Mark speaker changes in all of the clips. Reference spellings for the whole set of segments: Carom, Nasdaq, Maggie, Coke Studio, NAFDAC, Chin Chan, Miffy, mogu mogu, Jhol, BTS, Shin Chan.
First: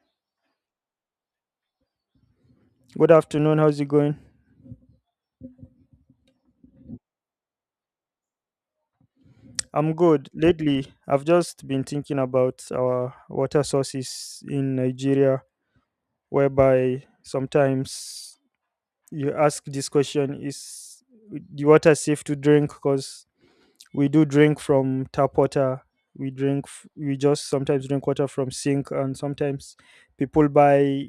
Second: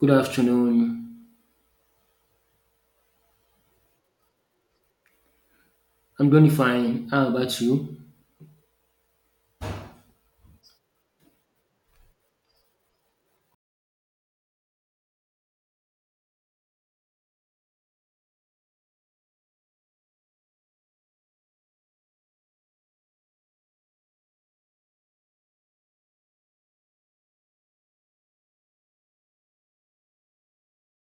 Speaker 1: Good afternoon.
Speaker 2: Good afternoon. How's it going?
Speaker 1: I'm doing fine. How about you?
Speaker 2: I'm good. Lately, I've just been thinking about our water sources in Nigeria, whereby sometimes you ask this question is the water safe to drink? Because we do drink from tap water, we just sometimes drink water from sink, and sometimes people buy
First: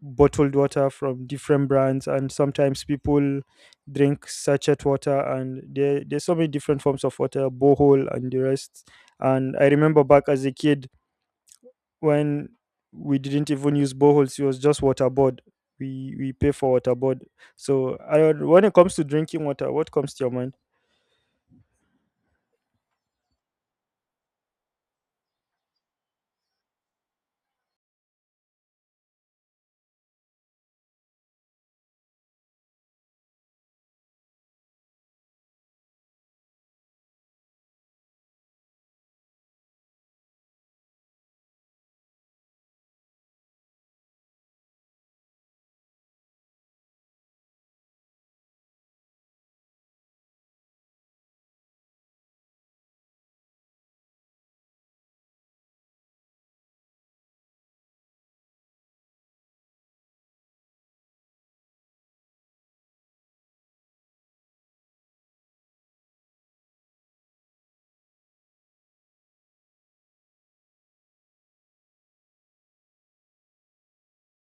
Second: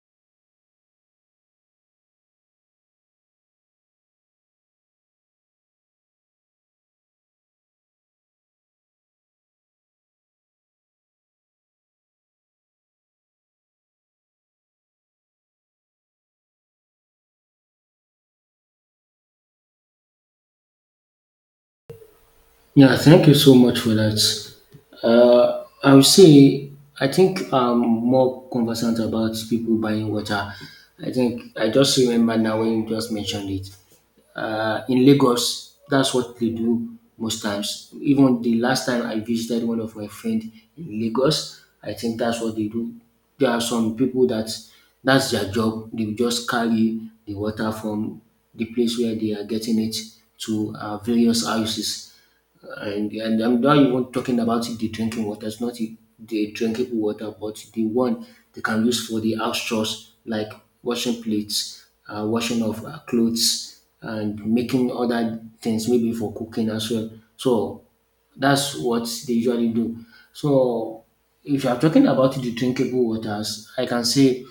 Speaker 2: bottled water from different brands, and sometimes people drink sachet water. And there's so many different forms of water, borehole and the rest. And I remember back as a kid when we didn't even use boreholes, it was just waterboard. We pay for waterboard. So I, don't- when it comes to drinking water, what comes to your mind?
Speaker 1: Yeah, thank you so much for that. I would say I think I'm more conversant about people buying water. I think I just remember now when you just mentioned it. In Lagos, that's what they do most times. Even the last time I visited one of my friend in Lagos, I think that's what they do. There are some people that that's their job. They will just carry the water from the place where they are getting it to various houses, and I'm not even talking about the drinking water. It's not the drinkable water, but the one they can use for the house chores like washing plates, washing of clothes, and making other things maybe for cooking as well. So that's what they usually do. So if you're talking about the drinkable waters, I can say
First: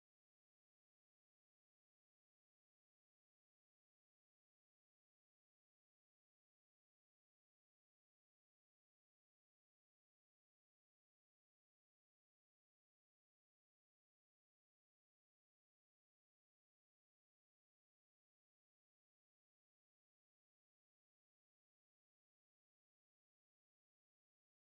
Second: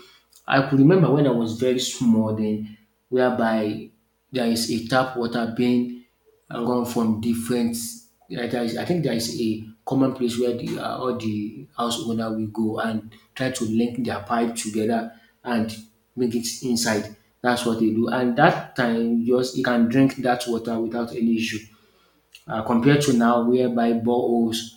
Speaker 1: I could remember when I was very small then, whereby there is a tap water being run from different. Yeah, There is, I think there is a common place where the all the house owner will go and try to link their pipe together and make it inside. That's what they do, and that time just you can drink that water without any issue compared to now, whereby boreholes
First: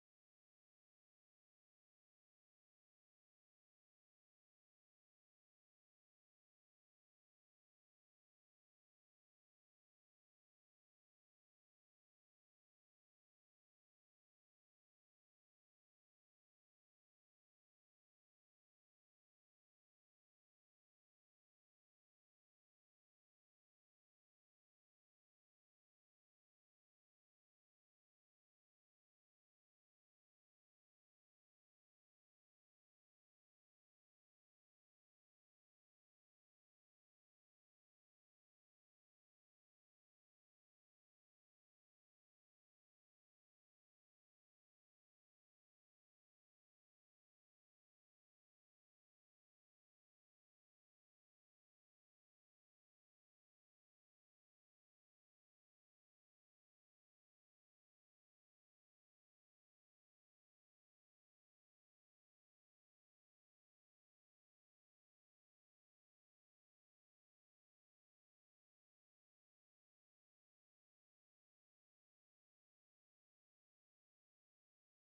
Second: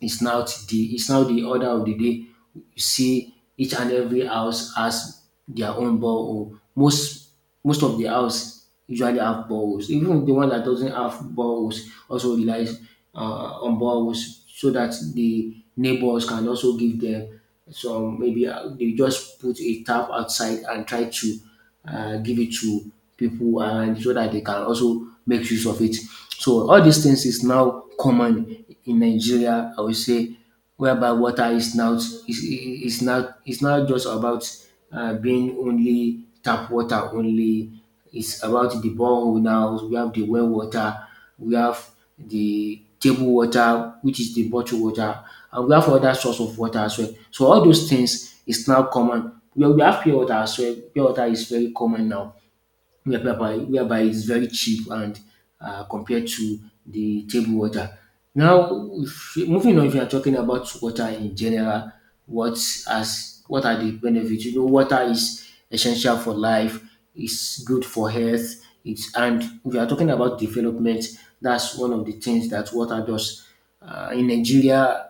Speaker 1: is now is now the order of the day. You see each and every house has their own borehole. Most of the house usually have boreholes. Even the one that doesn't have boreholes also relies on boreholes so that the neighbors can also give them some. Maybe they just put a tap outside and try to give it to people, and so that they can also make use of it. So all these things is now common in Nigeria. I would say, whereby water is now is not just about being only tap water only. It's about the borehole now. We have the well water. We have the table water, which is the bottled water, and we have other source of water as well. So all those things is now common. We have pure water as well. Pure water is very common now, whereby it's very cheap and compared to the table water. Now, if, moving on, if you are talking about water in general, what as what are the benefits? Water is essential for life. It's good for health. It's and if you are talking about development, that's one of the things that water does. Uh, in Nigeria,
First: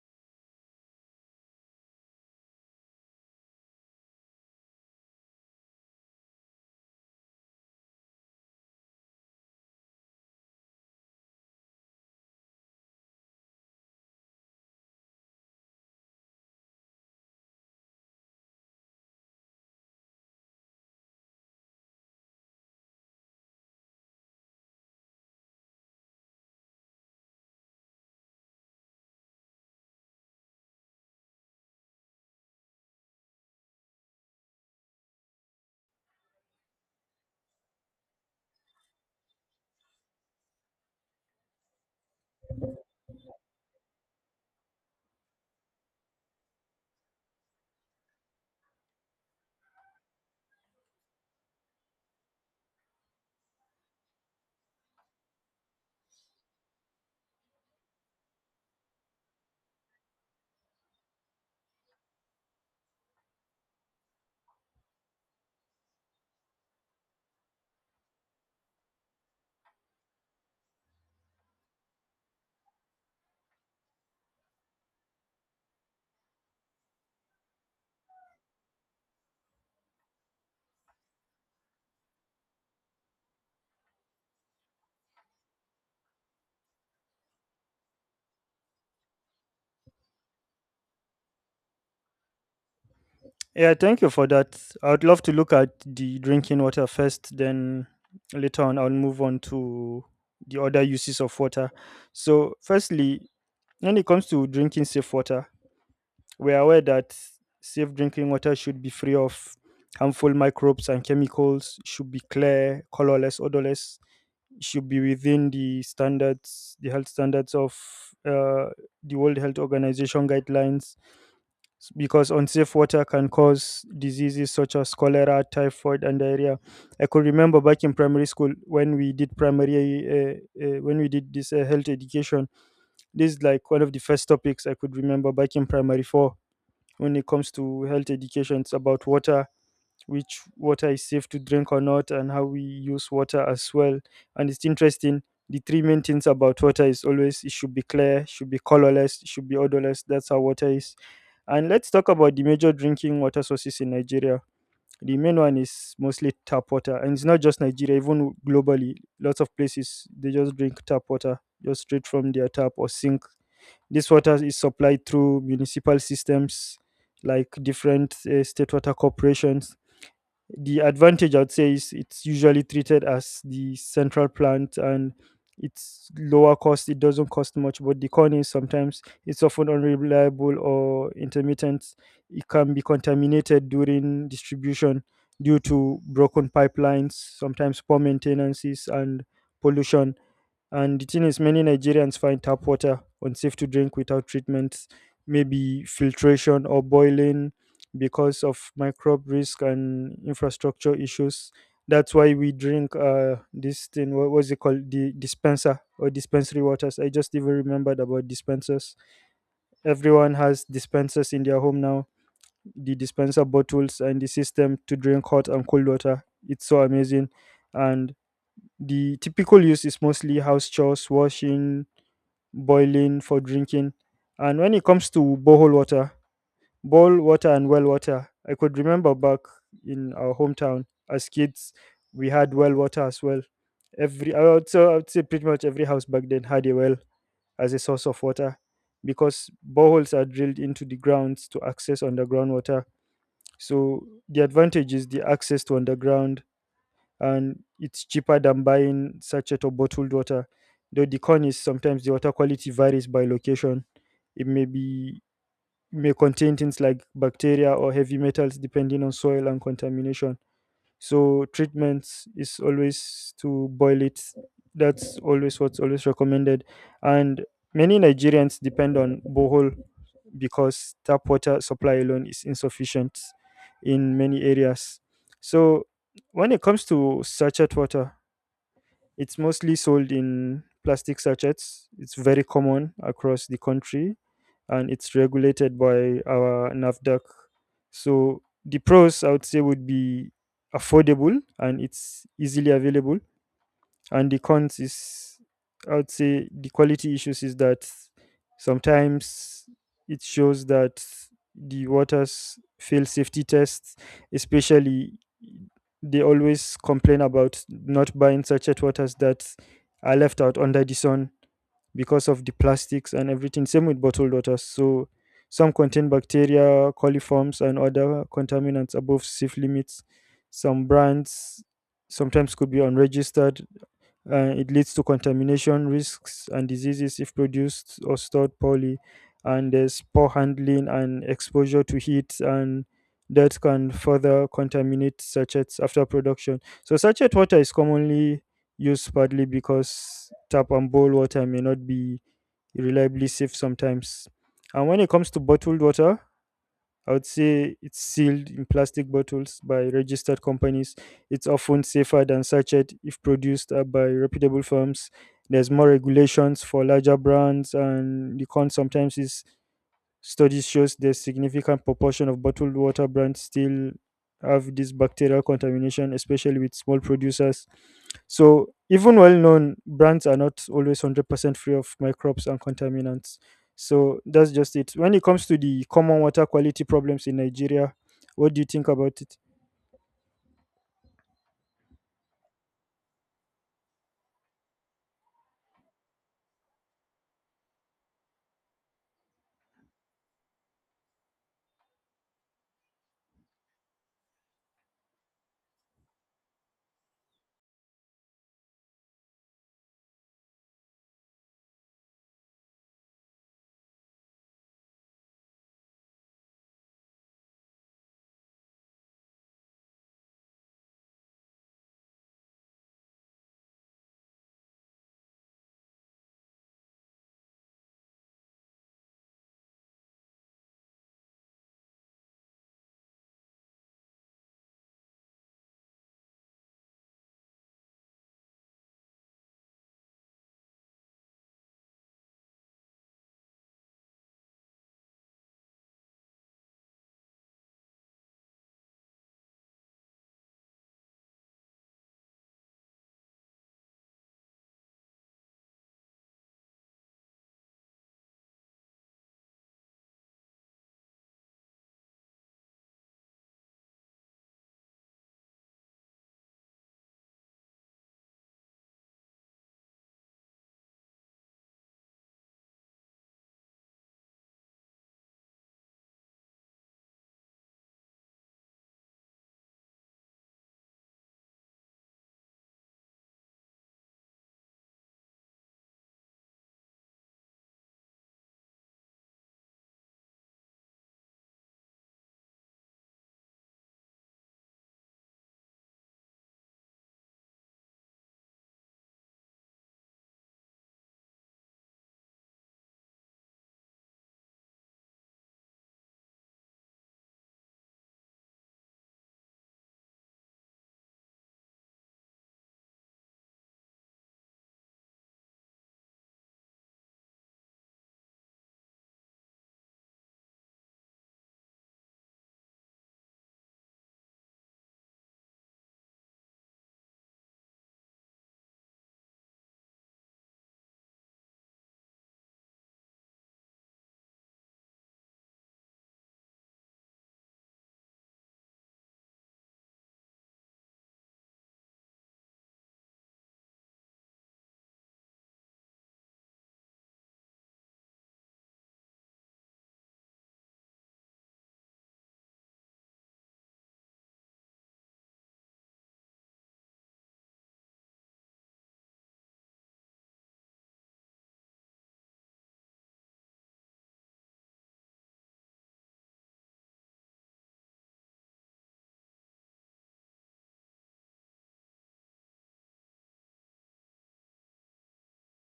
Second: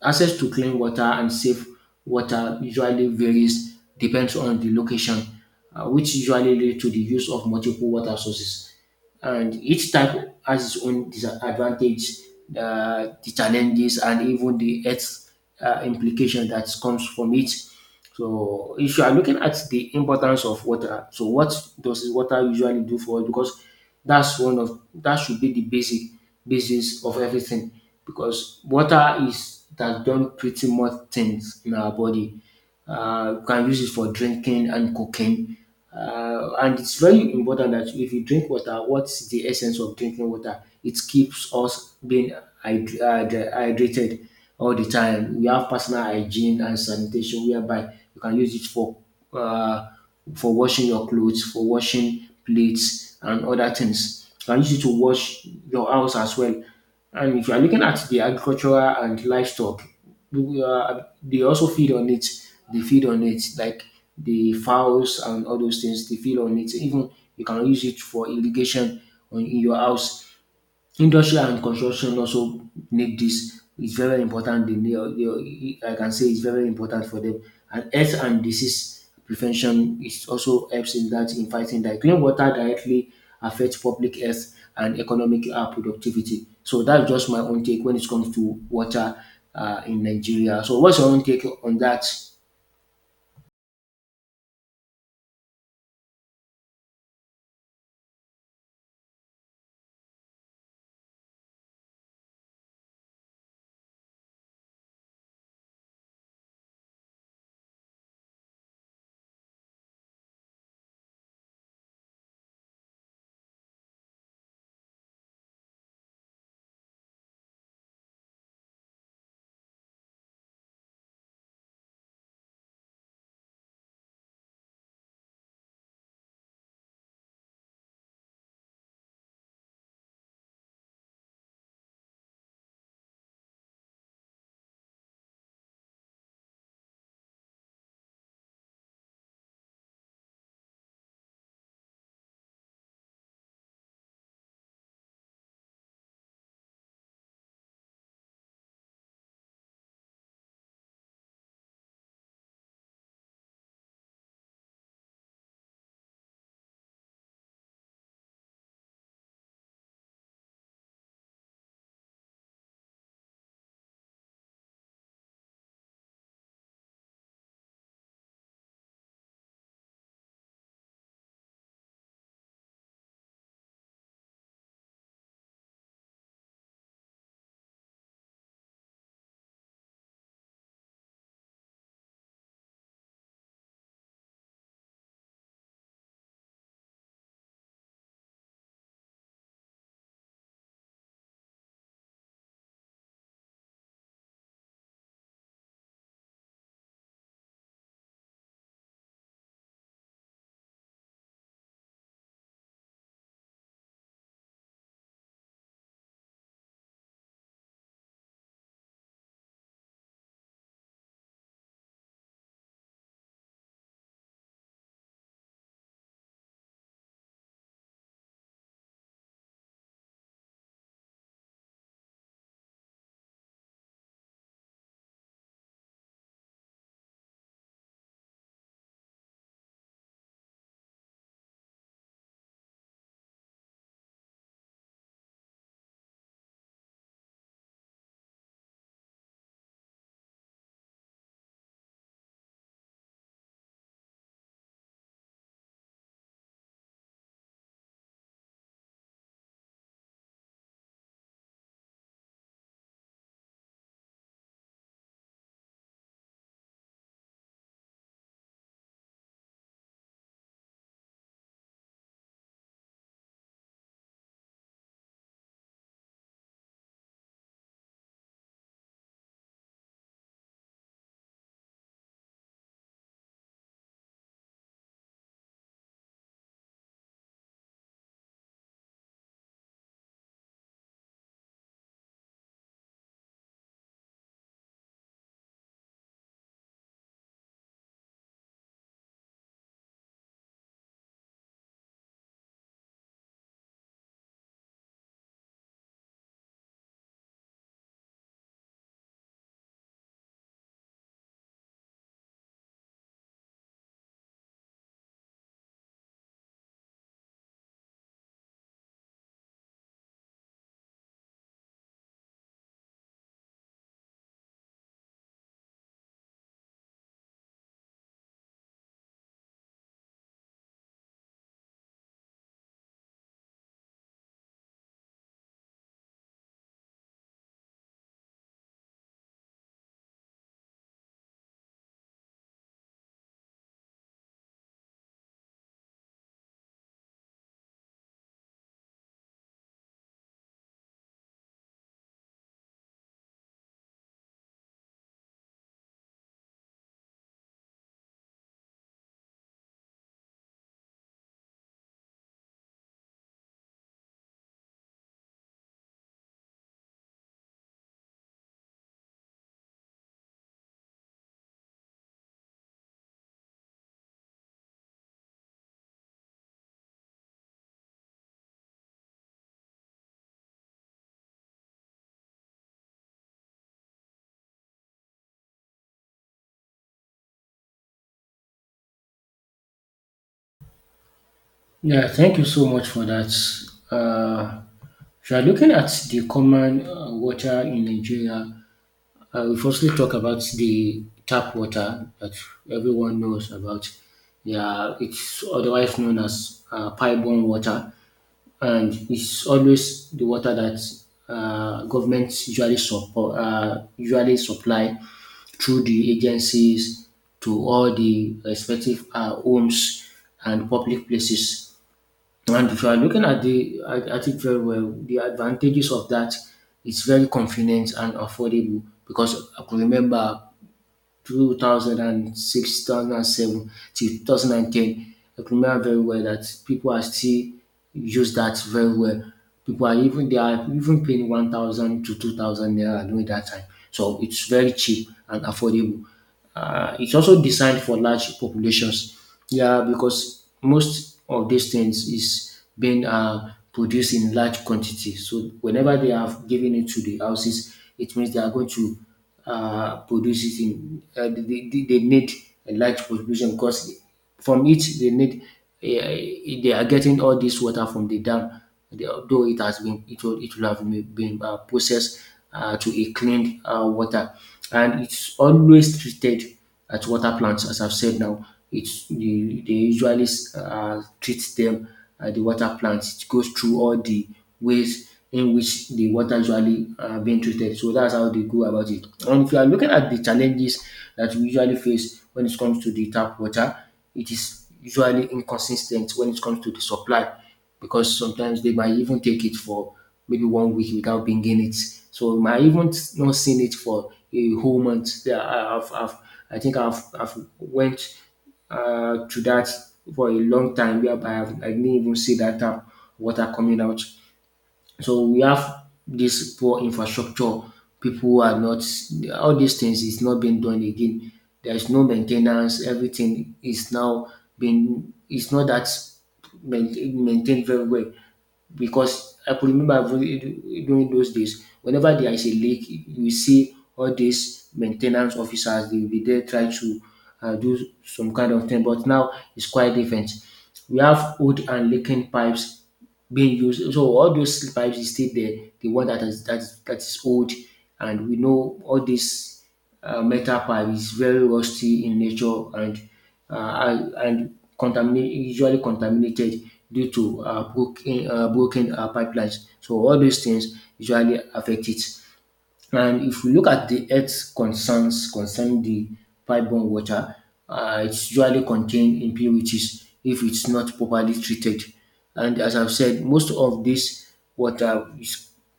Speaker 1: Access to clean water and safe water usually varies depends on the location, which usually lead to the use of multiple water sources. And each type has its own disadvantage, the challenges, and even the health implication that comes from it. So if you are looking at the importance of water, so what does water usually do for us? Because that's one of that should be the basic basis of everything. Because water is that done pretty much things in our body. You can use it for drinking and cooking, and it's very important that if you drink water, what's the essence of drinking water? It keeps us being hydrated all the time. We have personal hygiene and sanitation, whereby you can use it for uh, for washing your clothes, for washing plates, and other things. You can use it to wash your house as well. And if you are looking at the agricultural and livestock, they also feed on it. They feed on it like the fowls and all those things, they feel on it. Even you can use it for irrigation on in your house. Industry and construction also need this. It's very important. I can say it's very important for them. And health and disease prevention is also helps in that, in fighting that, clean water directly affects public health and economic productivity. So that's just my own take when it comes to water in Nigeria. So what's your own take on that?
Speaker 2: Yeah, thank you for that. I would love to look at the drinking water first, then later on I'll move on to the other uses of water. So, firstly, when it comes to drinking safe water, we're aware that safe drinking water should be free of harmful microbes and chemicals, should be clear, colorless, odorless, should be within the standards, the health standards of uh, the World Health Organization guidelines because unsafe water can cause diseases such as cholera, typhoid, and diarrhea. I could remember back in primary school when we did primary, when we did this health education. This is like one of the first topics I could remember back in primary four when it comes to health education. It's about water, which water is safe to drink or not, and how we use water as well. And it's interesting, the three main things about water is always it should be clear, should be colorless, should be odorless. That's how water is. And let's talk about the major drinking water sources in Nigeria. The main one is mostly tap water, and it's not just Nigeria, even globally, lots of places they just drink tap water just straight from their tap or sink. This water is supplied through municipal systems like different state water corporations. The advantage I'd say is it's usually treated as the central plant, and it's lower cost. It doesn't cost much, but the corn is sometimes it's often unreliable or intermittent. It can be contaminated during distribution due to broken pipelines, sometimes poor maintenances and pollution. And the thing is, many Nigerians find tap water unsafe to drink without treatments, maybe filtration or boiling, because of microbe risk and infrastructure issues. That's why we drink this thing, what was it called? The dispenser or dispensary waters. I just even remembered about dispensers. Everyone has dispensers in their home now, the dispenser bottles and the system to drink hot and cold water. It's so amazing. And the typical use is mostly house chores, washing, boiling for drinking. And when it comes to borehole water and well water, I could remember back in our hometown as kids, we had well water as well. Every I would say pretty much every house back then had a well as a source of water, because boreholes are drilled into the grounds to access underground water. So the advantage is the access to underground, and it's cheaper than buying sachet or bottled water. Though the con is sometimes the water quality varies by location, it may contain things like bacteria or heavy metals depending on soil and contamination. So treatment is always to boil it. That's always what's always recommended. And many Nigerians depend on borehole because tap water supply alone is insufficient in many areas. So when it comes to sachet water, it's mostly sold in plastic sachets. It's very common across the country, and it's regulated by our NAFDAC. So the pros I would say would be affordable and it's easily available, and the cons is I would say the quality issues is that sometimes it shows that the waters fail safety tests, especially they always complain about not buying sachet waters that are left out under the sun because of the plastics and everything, same with bottled waters. So some contain bacteria, coliforms, and other contaminants above safe limits. Some brands sometimes could be unregistered. It leads to contamination risks and diseases if produced or stored poorly. And there's poor handling and exposure to heat, and that can further contaminate sachets after production. So, sachet water is commonly used partly because tap and bowl water may not be reliably safe sometimes. And when it comes to bottled water, I would say it's sealed in plastic bottles by registered companies. It's often safer than sachet if produced by reputable firms. There's more regulations for larger brands, and the con sometimes is studies shows that significant proportion of bottled water brands still have this bacterial contamination, especially with small producers. So even well-known brands are not always 100% free of microbes and contaminants. So that's just it. When it comes to the common water quality problems in Nigeria, what do you think about it?
Speaker 1: Yeah, thank you so much for that. Uh, if you are looking at the common water in Nigeria, we firstly talk about the tap water that everyone knows about. Yeah, it's otherwise known as pipe-borne water, and it's always the water that governments usually support, usually supply through the agencies to all the respective homes and public places. And if you are looking at the at it very well, the advantages of that, it's very convenient and affordable, because I could remember 2006, 2007 till 2010. I could remember very well that people are still use that very well. People are even they are even paying 1,000 to 2,000 naira during that time. So it's very cheap and affordable. It's also designed for large populations. Yeah, because most of these things is being produced in large quantity. So whenever they have given it to the houses, it means they are going to produces in they need a large population, because from it they need they are getting all this water from the dam. Although it has been it will have been processed to a clean water, and it's always treated at water plants. As I've said now, they usually treat them at the water plants. It goes through all the ways in which the water usually being treated. So that's how they go about it. And if you are looking at the challenges that we usually face when it comes to the tap water, it is usually inconsistent when it comes to the supply, because sometimes they might even take it for maybe one week without bringing it. So I might even not seen it for a whole month. Yeah, I think I've went to that for a long time, whereby I didn't even see that tap water coming out. So we have this poor infrastructure. People who are not, all these things is not being done again. There is no main ten ance, everything is now being, its not that maintained very well, because I could remember during those days, whenever there is a leak, you see all these maintenance officers, they will be there trying to do some kind of thing. But now it's quite different. We have old and leaking pipes being used. So all those pipes is still there. The one that is that is old, and we know all this metal pipe is very rusty in nature, and and contaminate, usually contaminated due to broken pipelines. So all those things usually affect it. And if we look at the health concerns concerning the pipeborne water, it's usually contain impurities if it's not properly treated. And as I've said, most of this water is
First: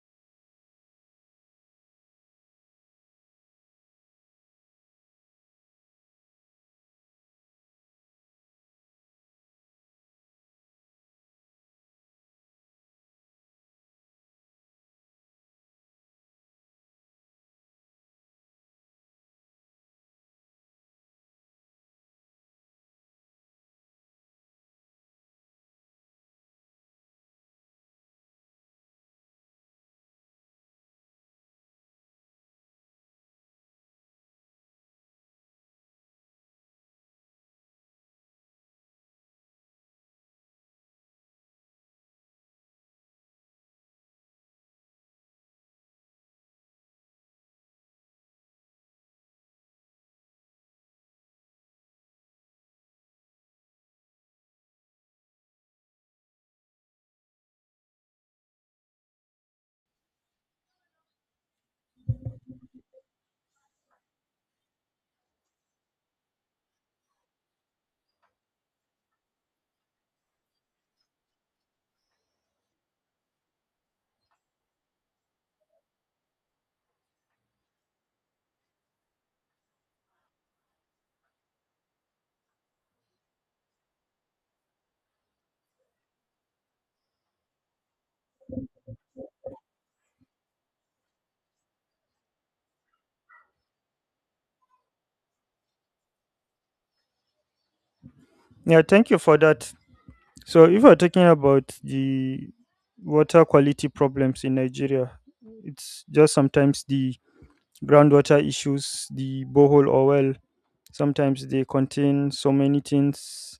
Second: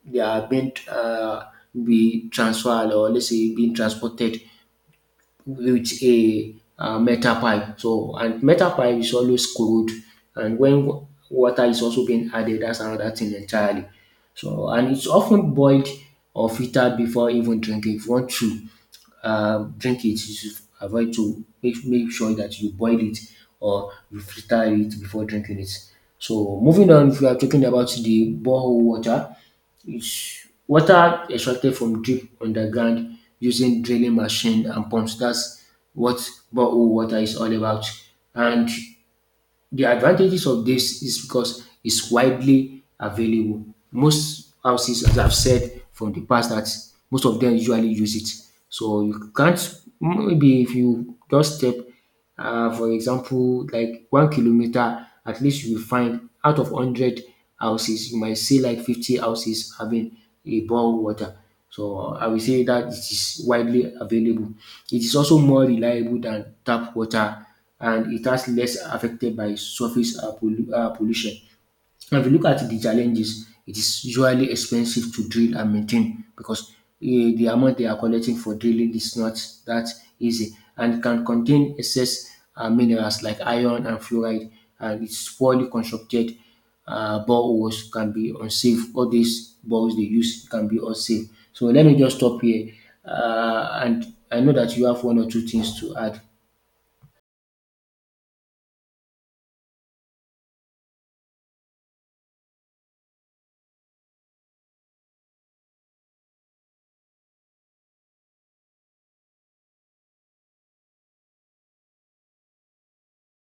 Speaker 1: they are being be transferred, or let's say being transported with a metal pipe. So, and metal pipe is always cold, and water is also being added, that's another thing entirely. So, and it's often boiled or filtered before even drinking. If you want to drink it, you should avoid to make sure that you boil it or you filter it before drinking it. So moving on, if we are talking about the borehole water, it's water extracted from drip underground using drilling machine and pumps. That's what borehole water is all about. And the advantages of this is because it's widely available. Most houses, as I've said from the past, that most of them usually use it. So you can't, maybe if you just step, for example, like 1 kilometer, at least you will find out of 100 houses, you might see like 50 houses having a bore water. So I will say that it is widely available. It is also more reliable than tap water, and it has less affected by surface pollution. Now, if you look at the challenges, it is usually expensive to drill and maintain, because the amount they are collecting for drilling is not that easy, and can contain excess minerals like iron and fluoride, and it's poorly constructed. Boreholes can be unsafe. All these boreholes they use can be unsafe. So let me just stop here, and I know that you have one or two things to add.
Speaker 2: Yeah, thank you for that. So if we're talking about the water quality problems in Nigeria, it's just sometimes the groundwater issues, the borehole or well, sometimes they contain so many things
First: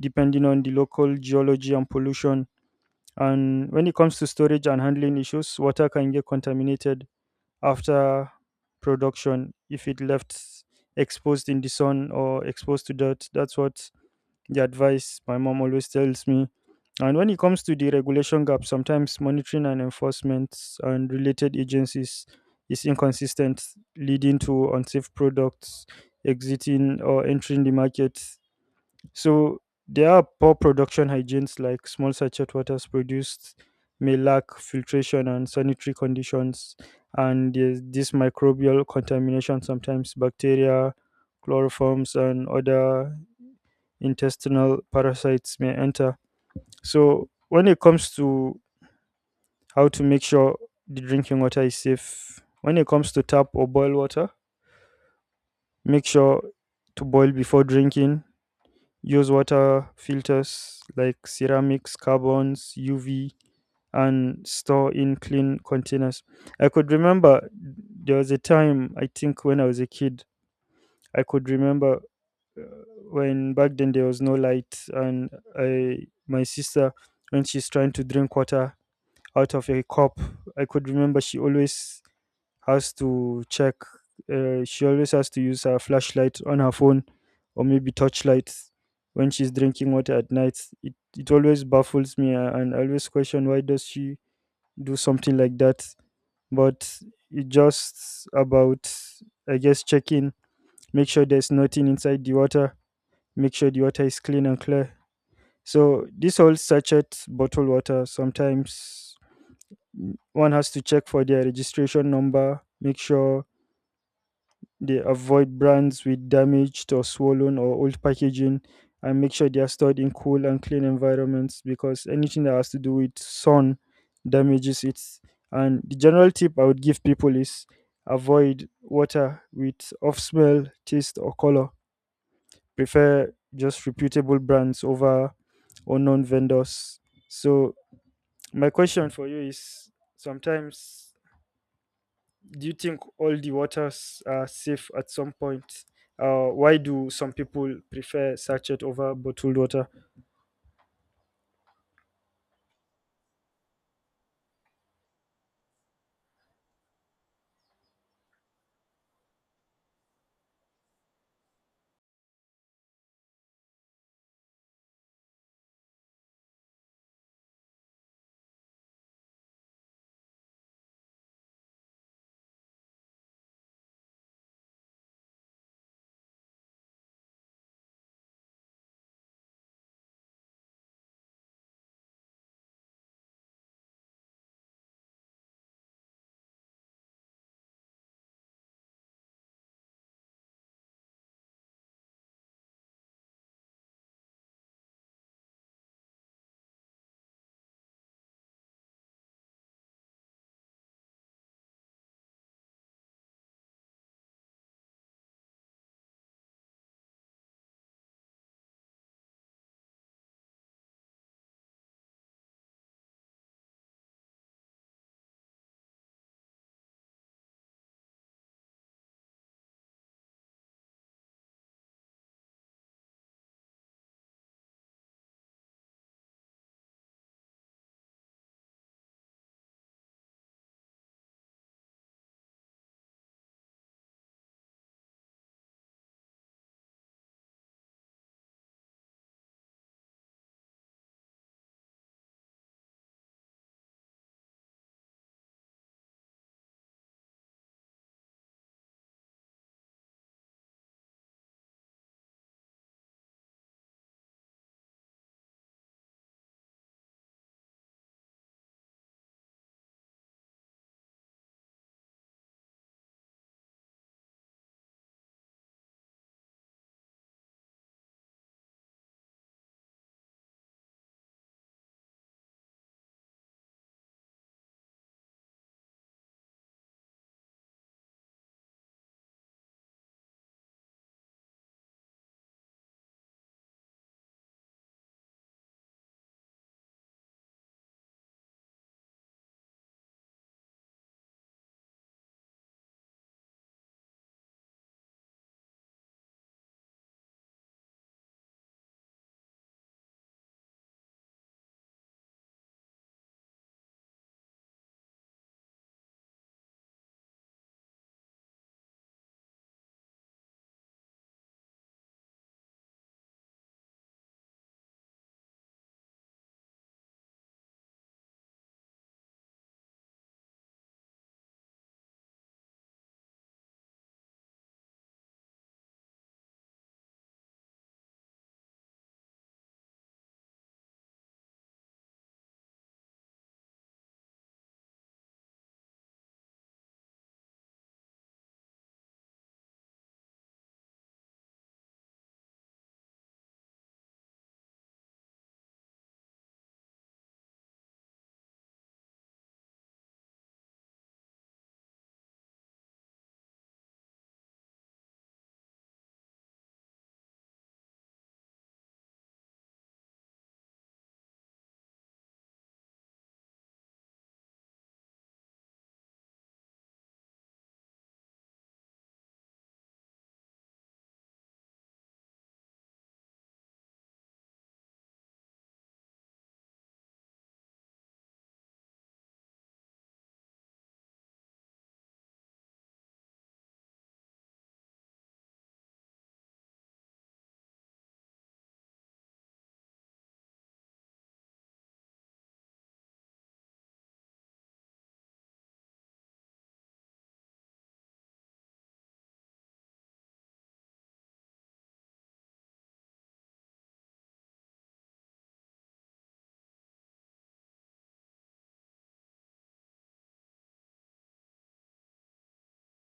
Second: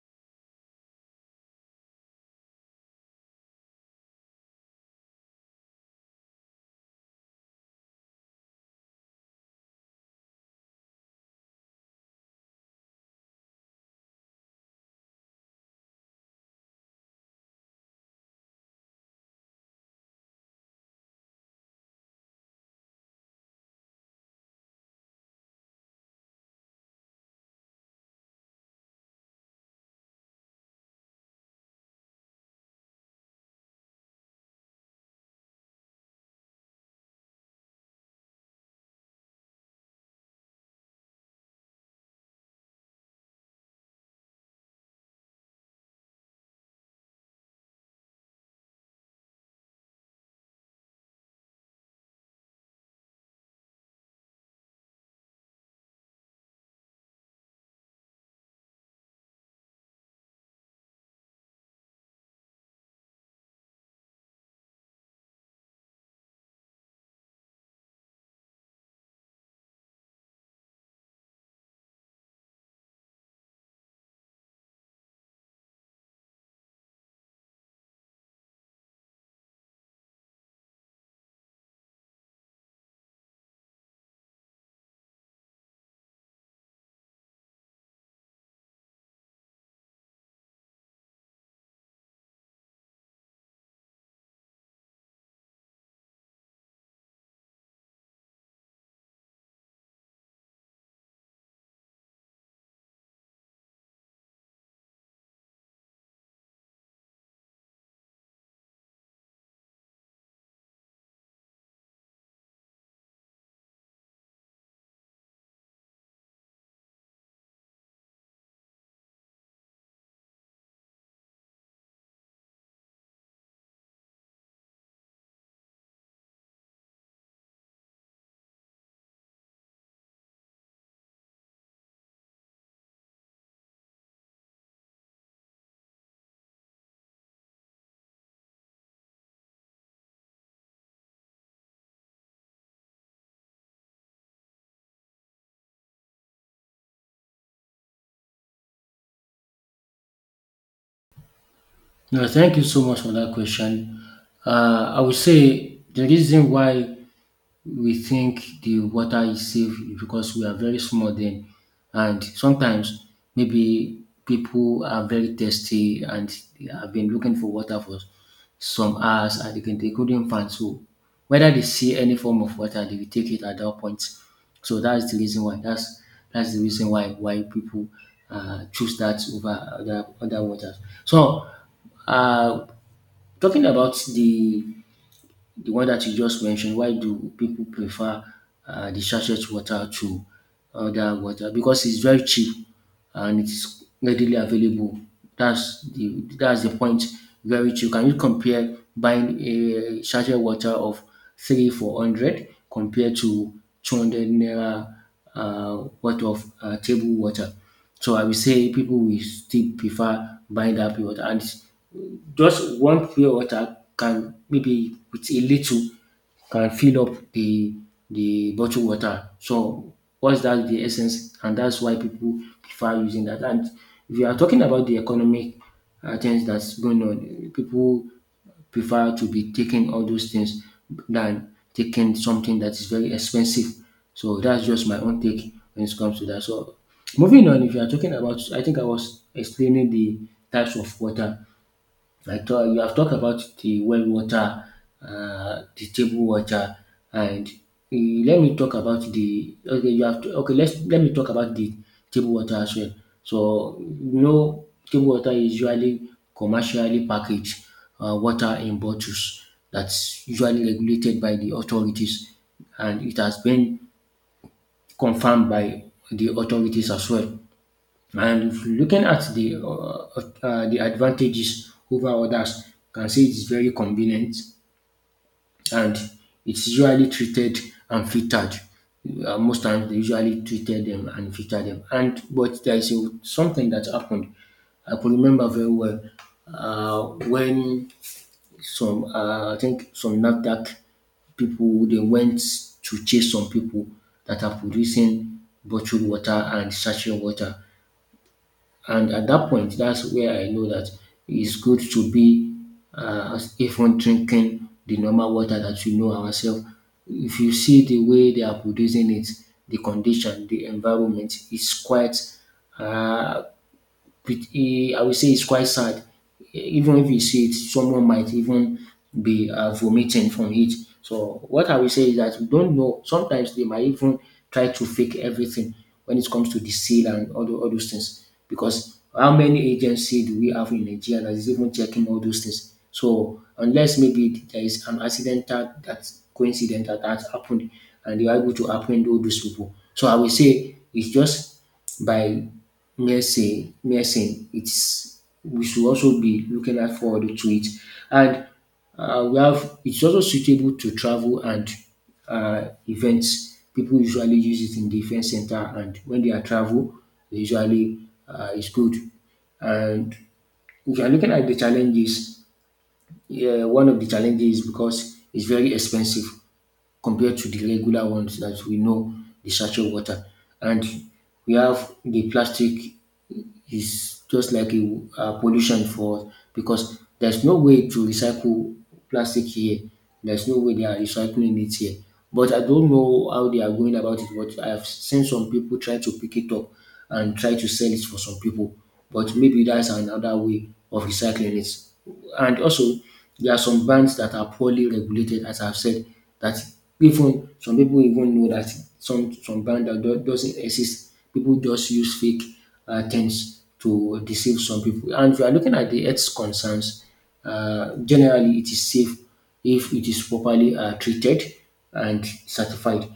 Speaker 2: depending on the local geology and pollution. And when it comes to storage and handling issues, water can get contaminated after production if it left exposed in the sun or exposed to dirt. That's what the advice my mom always tells me. And when it comes to the regulation gap, sometimes monitoring and enforcement and related agencies is inconsistent, leading to unsafe products exiting or entering the market. So there are poor production hygienes like small sachet waters produced may lack filtration and sanitary conditions, and there's this microbial contamination, sometimes bacteria, chloroforms, and other intestinal parasites may enter. So when it comes to how to make sure the drinking water is safe, when it comes to tap or boil water, make sure to boil before drinking. Use water filters like ceramics, carbons, UV, and store in clean containers. I could remember there was a time, I think, when I was a kid, I could remember when back then there was no light, and I my sister, when she's trying to drink water out of a cup, I could remember she always has to check, she always has to use her flashlight on her phone, or maybe torchlight, when she's drinking water at night. It always baffles me, and I always question, why does she do something like that? But it just about, I guess, checking, make sure there's nothing inside the water, make sure the water is clean and clear. So this whole sachet, bottled water, sometimes, one has to check for their registration number, make sure they avoid brands with damaged or swollen or old packaging, and make sure they are stored in cool and clean environments, because anything that has to do with sun damages it. And the general tip I would give people is avoid water with off smell, taste, or color. Prefer just reputable brands over or non vendors. So my question for you is, sometimes, do you think all the waters are safe at some point? Why do some people prefer sachet over bottled water?
Speaker 1: No, thank you so much for that question. I would say the reason why we think the water is safe because we are very small then. And sometimes maybe people are very thirsty, and they have been looking for water for some hours, and they couldn't find. So whether they see any form of water, they will take it at that point. So that's the reason why. That's the reason why people choose that over other waters. So uh, talking about the one that you just mentioned, why do people prefer the sachet water to other water? Because it's very cheap and it's readily available. That's the point. Very cheap. Can you compare buying a sachet water of three four hundred compared to 200 naira worth of table water? So I will say people will still prefer buying that pure water, and just one pure water can, maybe with a little, can fill up the bottled water. So what's that the essence, and that's why people prefer using that. And if you are talking about the economic things that's going on, people prefer to be taking all those things than taking something that is very expensive. So that's just my own take when it comes to that. So moving on, if you are talking about, I think I was explaining the types of water. I thought you have talked about the well water, the table water, and let me talk about the okay. You have to, okay. Let me talk about the table water as well. So table water is usually commercially packaged water in bottles that's usually regulated by the authorities, and it has been confirmed by the authorities as well. And looking at the advantages over others, can say it's very convenient and it's usually treated and filtered. Most times they usually treated them and filtered them. And but there is a, something that happened. I could remember very well when some I think some Nasdaq people they went to chase some people that are producing bottled water and sachet water, and at that point, that's where I know that it's good to be even drinking the normal water that we know ourselves. If you see the way they are producing it, the condition, the environment is quite uh, I will say it's quite sad. Even if you see it, someone might even be vomiting from it. So what I will say is that we don't know. Sometimes they might even try to fake everything when it comes to the seal and all, all those things. Because how many agency do we have in Nigeria that is even checking all those things? So unless maybe there is an accident, that coincident that has happened and they are able to apprehend all those people. So I will say it's just by mere saying, it's we should also be looking out forward to it. And we have, it's also suitable to travel and events. People usually use it in the event center, and when they are travel, they usually, it's good. And if you are looking at the challenges, yeah, one of the challenges is because it's very expensive compared to the regular ones that we know, the sachet water. And we have, the plastic is just like a pollution for us because there's no way to recycle plastic here. There's no way they are recycling it here. But I don't know how they are going about it. But I have seen some people try to pick it up and try to sell it for some people. But maybe that's another way of recycling it. And also, there are some brands that are poorly regulated, as I've said, that even some people even know that some brand that doesn't exist. People just use fake tends to deceive some people. And if you are looking at the health concerns, generally it is safe if it is properly treated and certified.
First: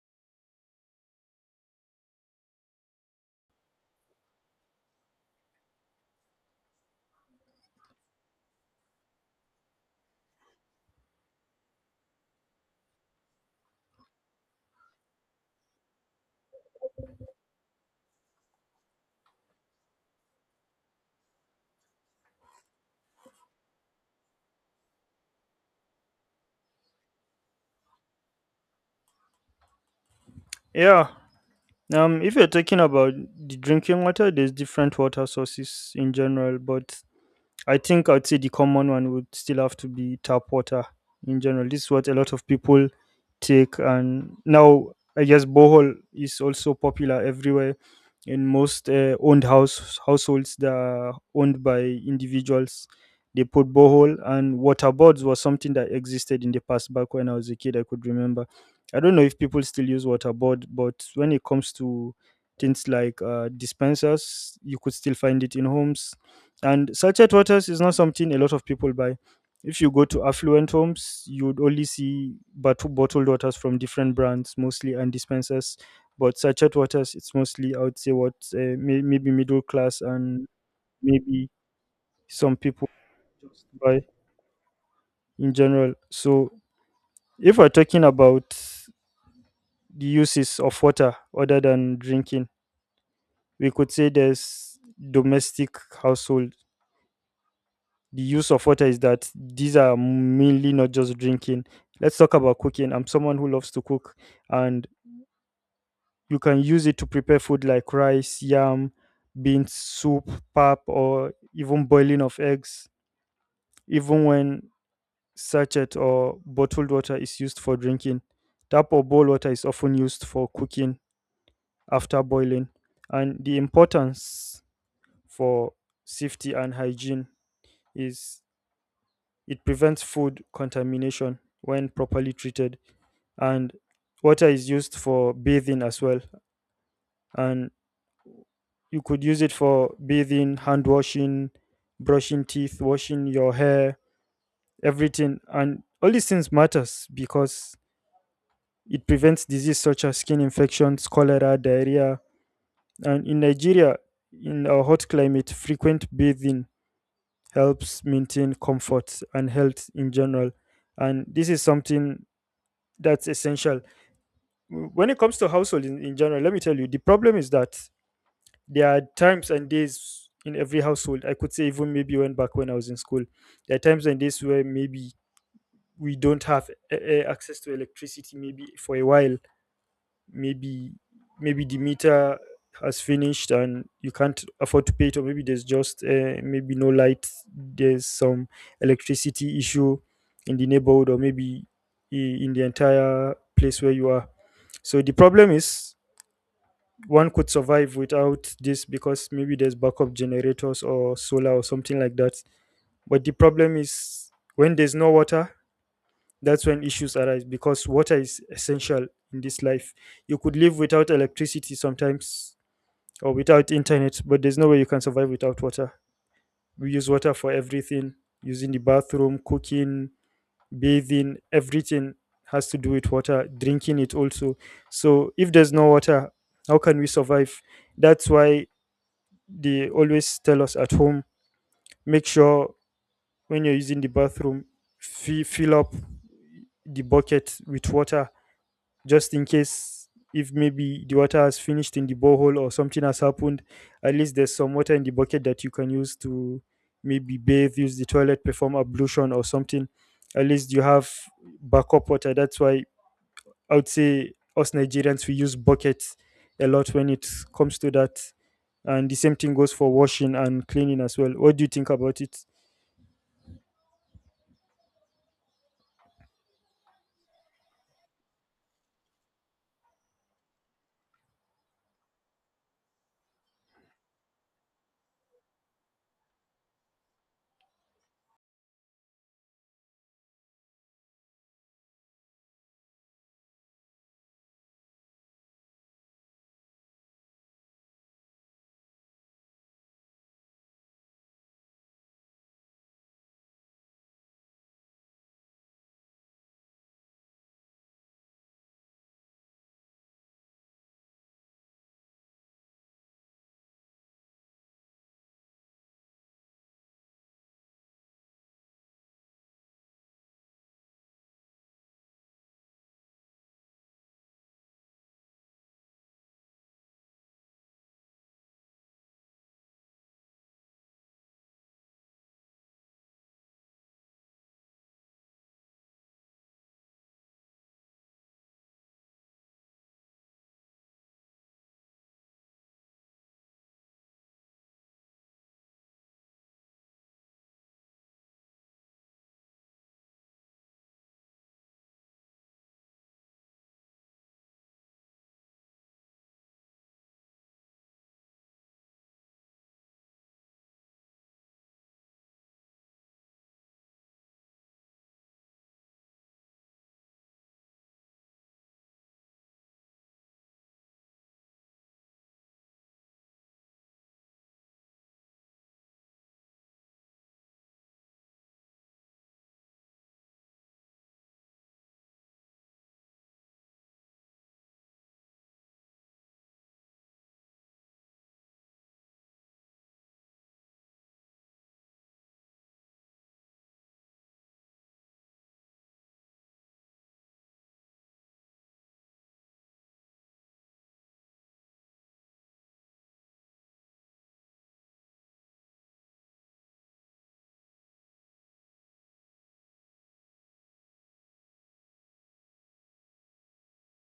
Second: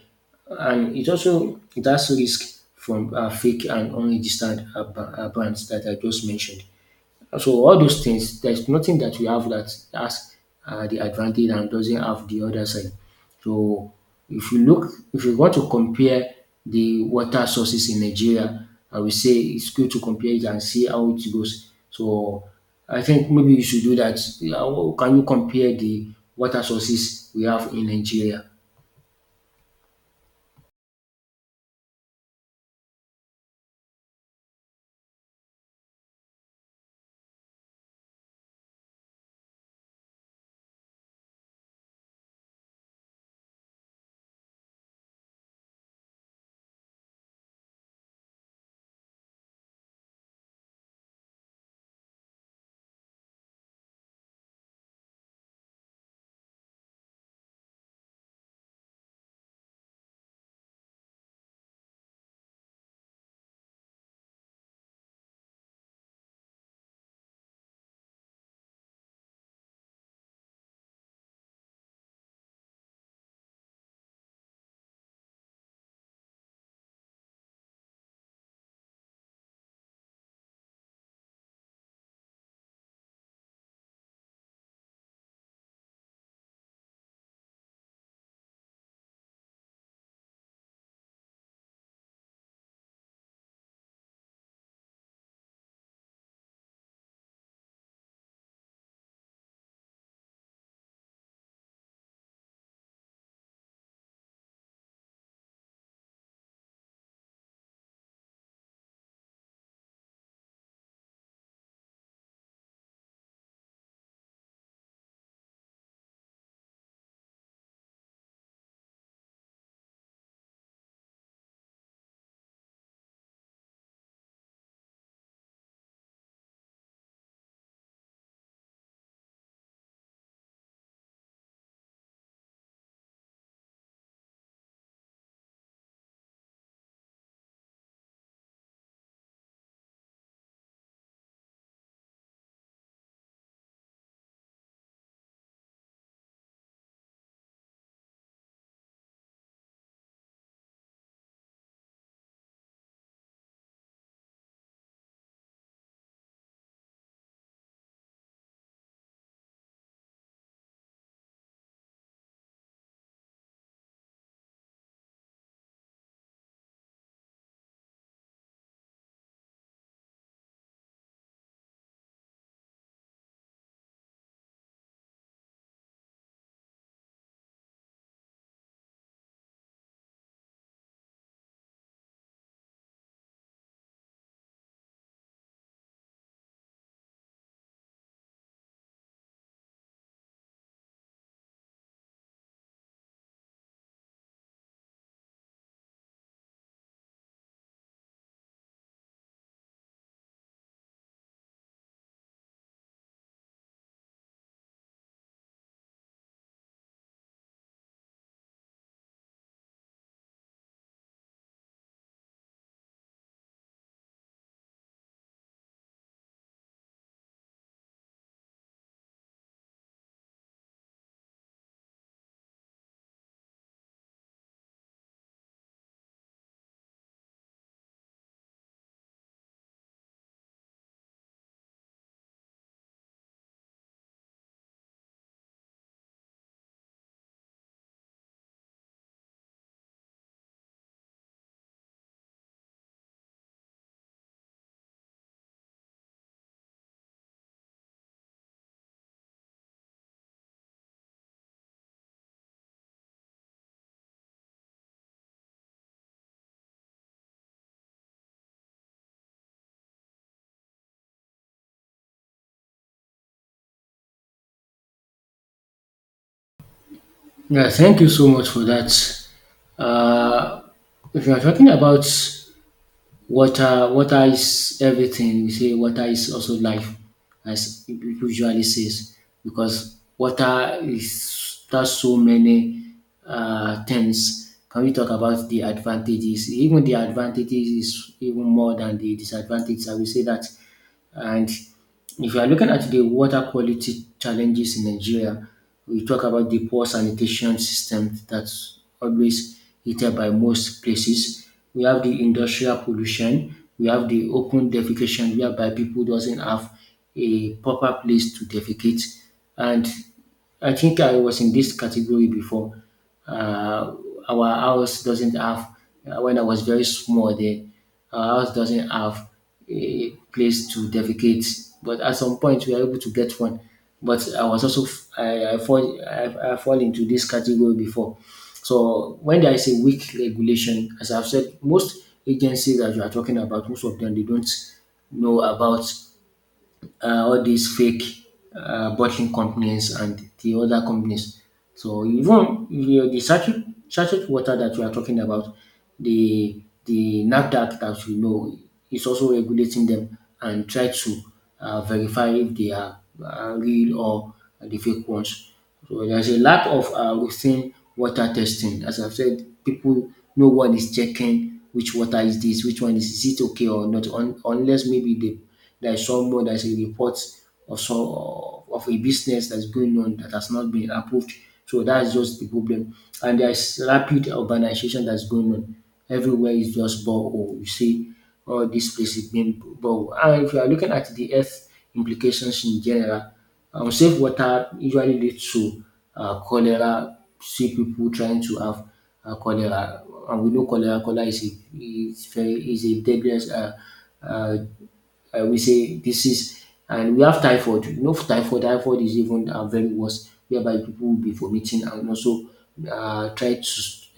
Speaker 1: And it also it has risk from fake and unregistered brands that I just mentioned. So all those things, there's nothing that we have that has the advantage and doesn't have the other side. So if you look, if you want to compare the water sources in Nigeria, I would say it's good to compare it and see how it goes. So I think maybe you should do that. Yeah, how can you compare the water sources we have in Nigeria?
Speaker 2: Yeah. If you're talking about the drinking water, there's different water sources in general, but I think I'd say the common one would still have to be tap water in general. This is what a lot of people take, and now I guess borehole is also popular everywhere. In most owned house households that are owned by individuals, they put borehole, and water boards was something that existed in the past. Back when I was a kid, I could remember. I don't know if people still use water board, but when it comes to things like dispensers, you could still find it in homes, and sachet waters is not something a lot of people buy. If you go to affluent homes, you'd only see bottled waters from different brands, mostly, and dispensers. But sachet waters, it's mostly, I would say, what, maybe middle class, and maybe some people buy in general. So, if we're talking about the uses of water other than drinking, we could say there's domestic household. The use of water is that these are mainly not just drinking. Let's talk about cooking. I'm someone who loves to cook, and you can use it to prepare food like rice, yam, beans, soup, pap, or even boiling of eggs. Even when sachet or bottled water is used for drinking, tap or boil water is often used for cooking after boiling, and the importance for safety and hygiene is it prevents food contamination when properly treated. And water is used for bathing as well. And you could use it for bathing, hand washing, brushing teeth, washing your hair, everything. And all these things matters because it prevents disease such as skin infections, cholera, diarrhea. And in Nigeria, in our hot climate, frequent bathing helps maintain comfort and health in general. And this is something that's essential when it comes to household in general. Let me tell you, the problem is that there are times and days in every household, I could say, even maybe when back when I was in school, there are times and days where maybe we don't have access to electricity maybe for a while. Maybe the meter has finished and you can't afford to pay it, or maybe there's just maybe no light, there's some electricity issue in the neighborhood, or maybe in the entire place where you are. So the problem is, one could survive without this because maybe there's backup generators or solar or something like that. But the problem is, when there's no water, that's when issues arise, because water is essential in this life. You could live without electricity sometimes, or without internet, but there's no way you can survive without water. We use water for everything, using the bathroom, cooking, bathing. Everything has to do with water, drinking it also. So if there's no water, how can we survive? That's why they always tell us at home, make sure when you're using the bathroom, fill up the bucket with water, just in case if maybe the water has finished in the borehole or something has happened, at least there's some water in the bucket that you can use to maybe bathe, use the toilet, perform ablution, or something. At least you have backup water. That's why I would say us Nigerians, we use buckets a lot when it comes to that, and the same thing goes for washing and cleaning as well. What do you think about it?
Speaker 1: Yeah, thank you so much for that. Uh, if you are talking about water, water is everything. We say water is also life, as people usually says, because water is does so many things. Can we talk about the advantages? Even the advantages is even more than the disadvantages, I will say that. And if you are looking at the water quality challenges in Nigeria, we talk about the poor sanitation system that's always hated by most places. We have the industrial pollution. We have the open defecation whereby people doesn't have a proper place to defecate, and I think I was in this category before. Uh, our house doesn't have, when I was very small there, our house doesn't have a place to defecate. But at some point, we were able to get one. But I was also, I fall into this category before. So when there is a weak regulation, as I've said, most agencies that you are talking about, most of them, they don't know about all these fake bottling companies and the other companies. So even the sachet water that we are talking about, the NAFDAC that we know is also regulating them and try to verify if they are real or the fake ones. So there's a lack of routine water testing. As I've said, people, no one is checking which water is this, which one is it okay or not, unless maybe they, there is someone, there's a report of, some, of a business that's going on that has not been approved. So that's just the problem. And there's rapid urbanization that's going on. Everywhere is just borehole. You see all these places being borehole. And if you are looking at the earth implications in general, unsafe water usually leads to cholera. See people trying to have cholera, and we know cholera. Cholera is a deadliest, uh, we say, disease. And we have typhoid. You know, typhoid is even very worse, whereby people will be vomiting and also try to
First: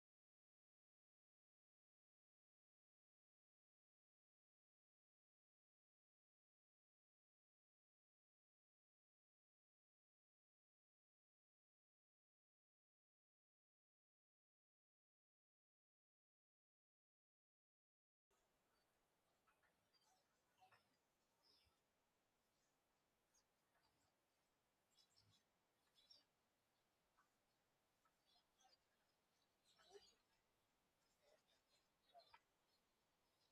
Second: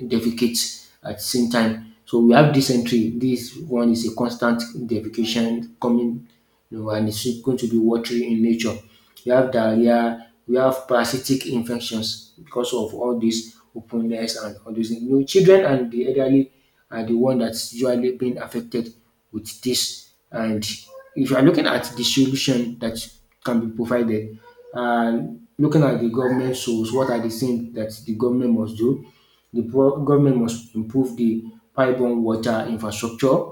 Speaker 1: defecate at the same time. So we have dysentery. This one is a constant defecation coming, and it's going to be watery in nature. You have diarrhea. We have parasitic infections because of all this openness and all these things. You know, children and the elderly are the one that's usually being affected with this. And if you are looking at the solution that can be provided, and looking at the government source, what are the things that the government must do? The government must improve the pipeline water infrastructure.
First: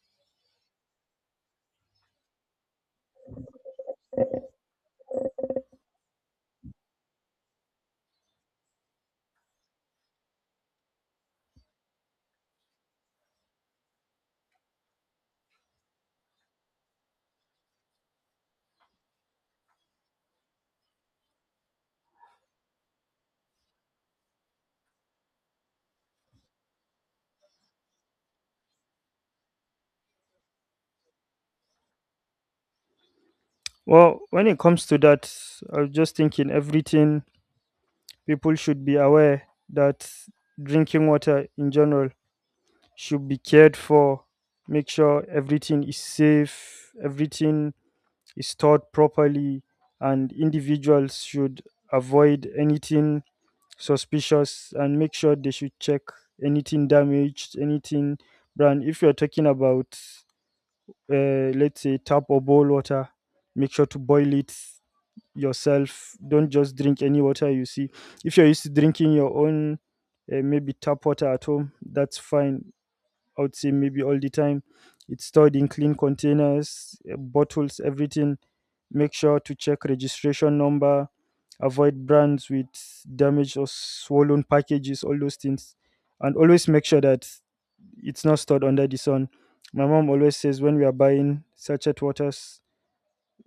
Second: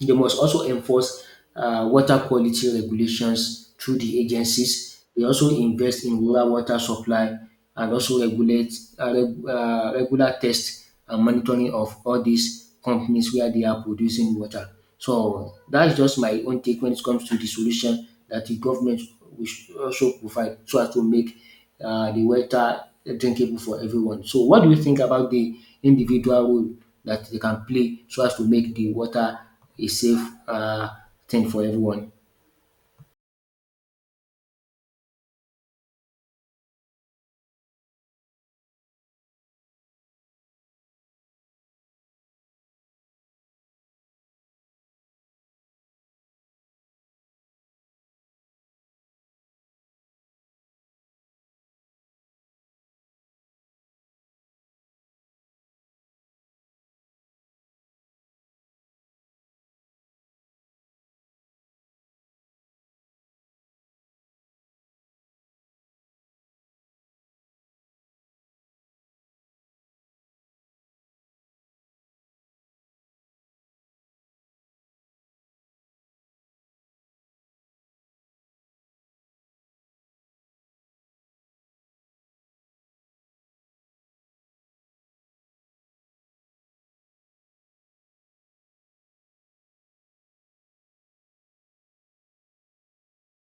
Speaker 1: They must also enforce water quality regulations through the agencies. They also invest in rural water supply and also regulate regular tests and monitoring of all these companies where they are producing water. So that's just my own take when it comes to the solution that the government we should also provide so as to make the water drinkable for everyone. So what do you think about the individual role that they can play so as to make the water a safe thing for everyone?
Speaker 2: Well, when it comes to that, I was just thinking, everything, people should be aware that drinking water in general should be cared for. Make sure everything is safe, everything is stored properly, and individuals should avoid anything suspicious, and make sure they should check anything damaged, anything brand. If you're talking about, let's say, tap or boil water, make sure to boil it yourself. Don't just drink any water you see. If you're used to drinking your own, maybe tap water at home, that's fine. I would say maybe all the time, it's stored in clean containers, bottles, everything. Make sure to check registration number, avoid brands with damaged or swollen packages, all those things. And always make sure that it's not stored under the sun. My mom always says when we are buying sachet waters,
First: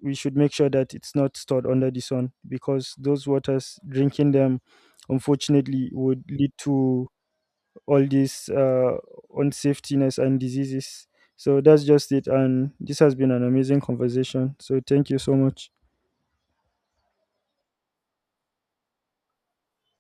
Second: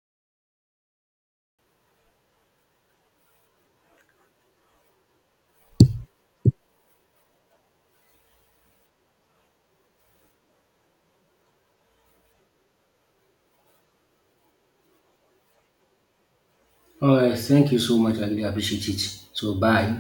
Speaker 2: we should make sure that it's not stored under the sun, because those waters, drinking them, unfortunately, would lead to all these unsafetiness and diseases. So that's just it. And this has been an amazing conversation. So thank you so much.
Speaker 1: All right, thank you so much. I really appreciate it. So bye.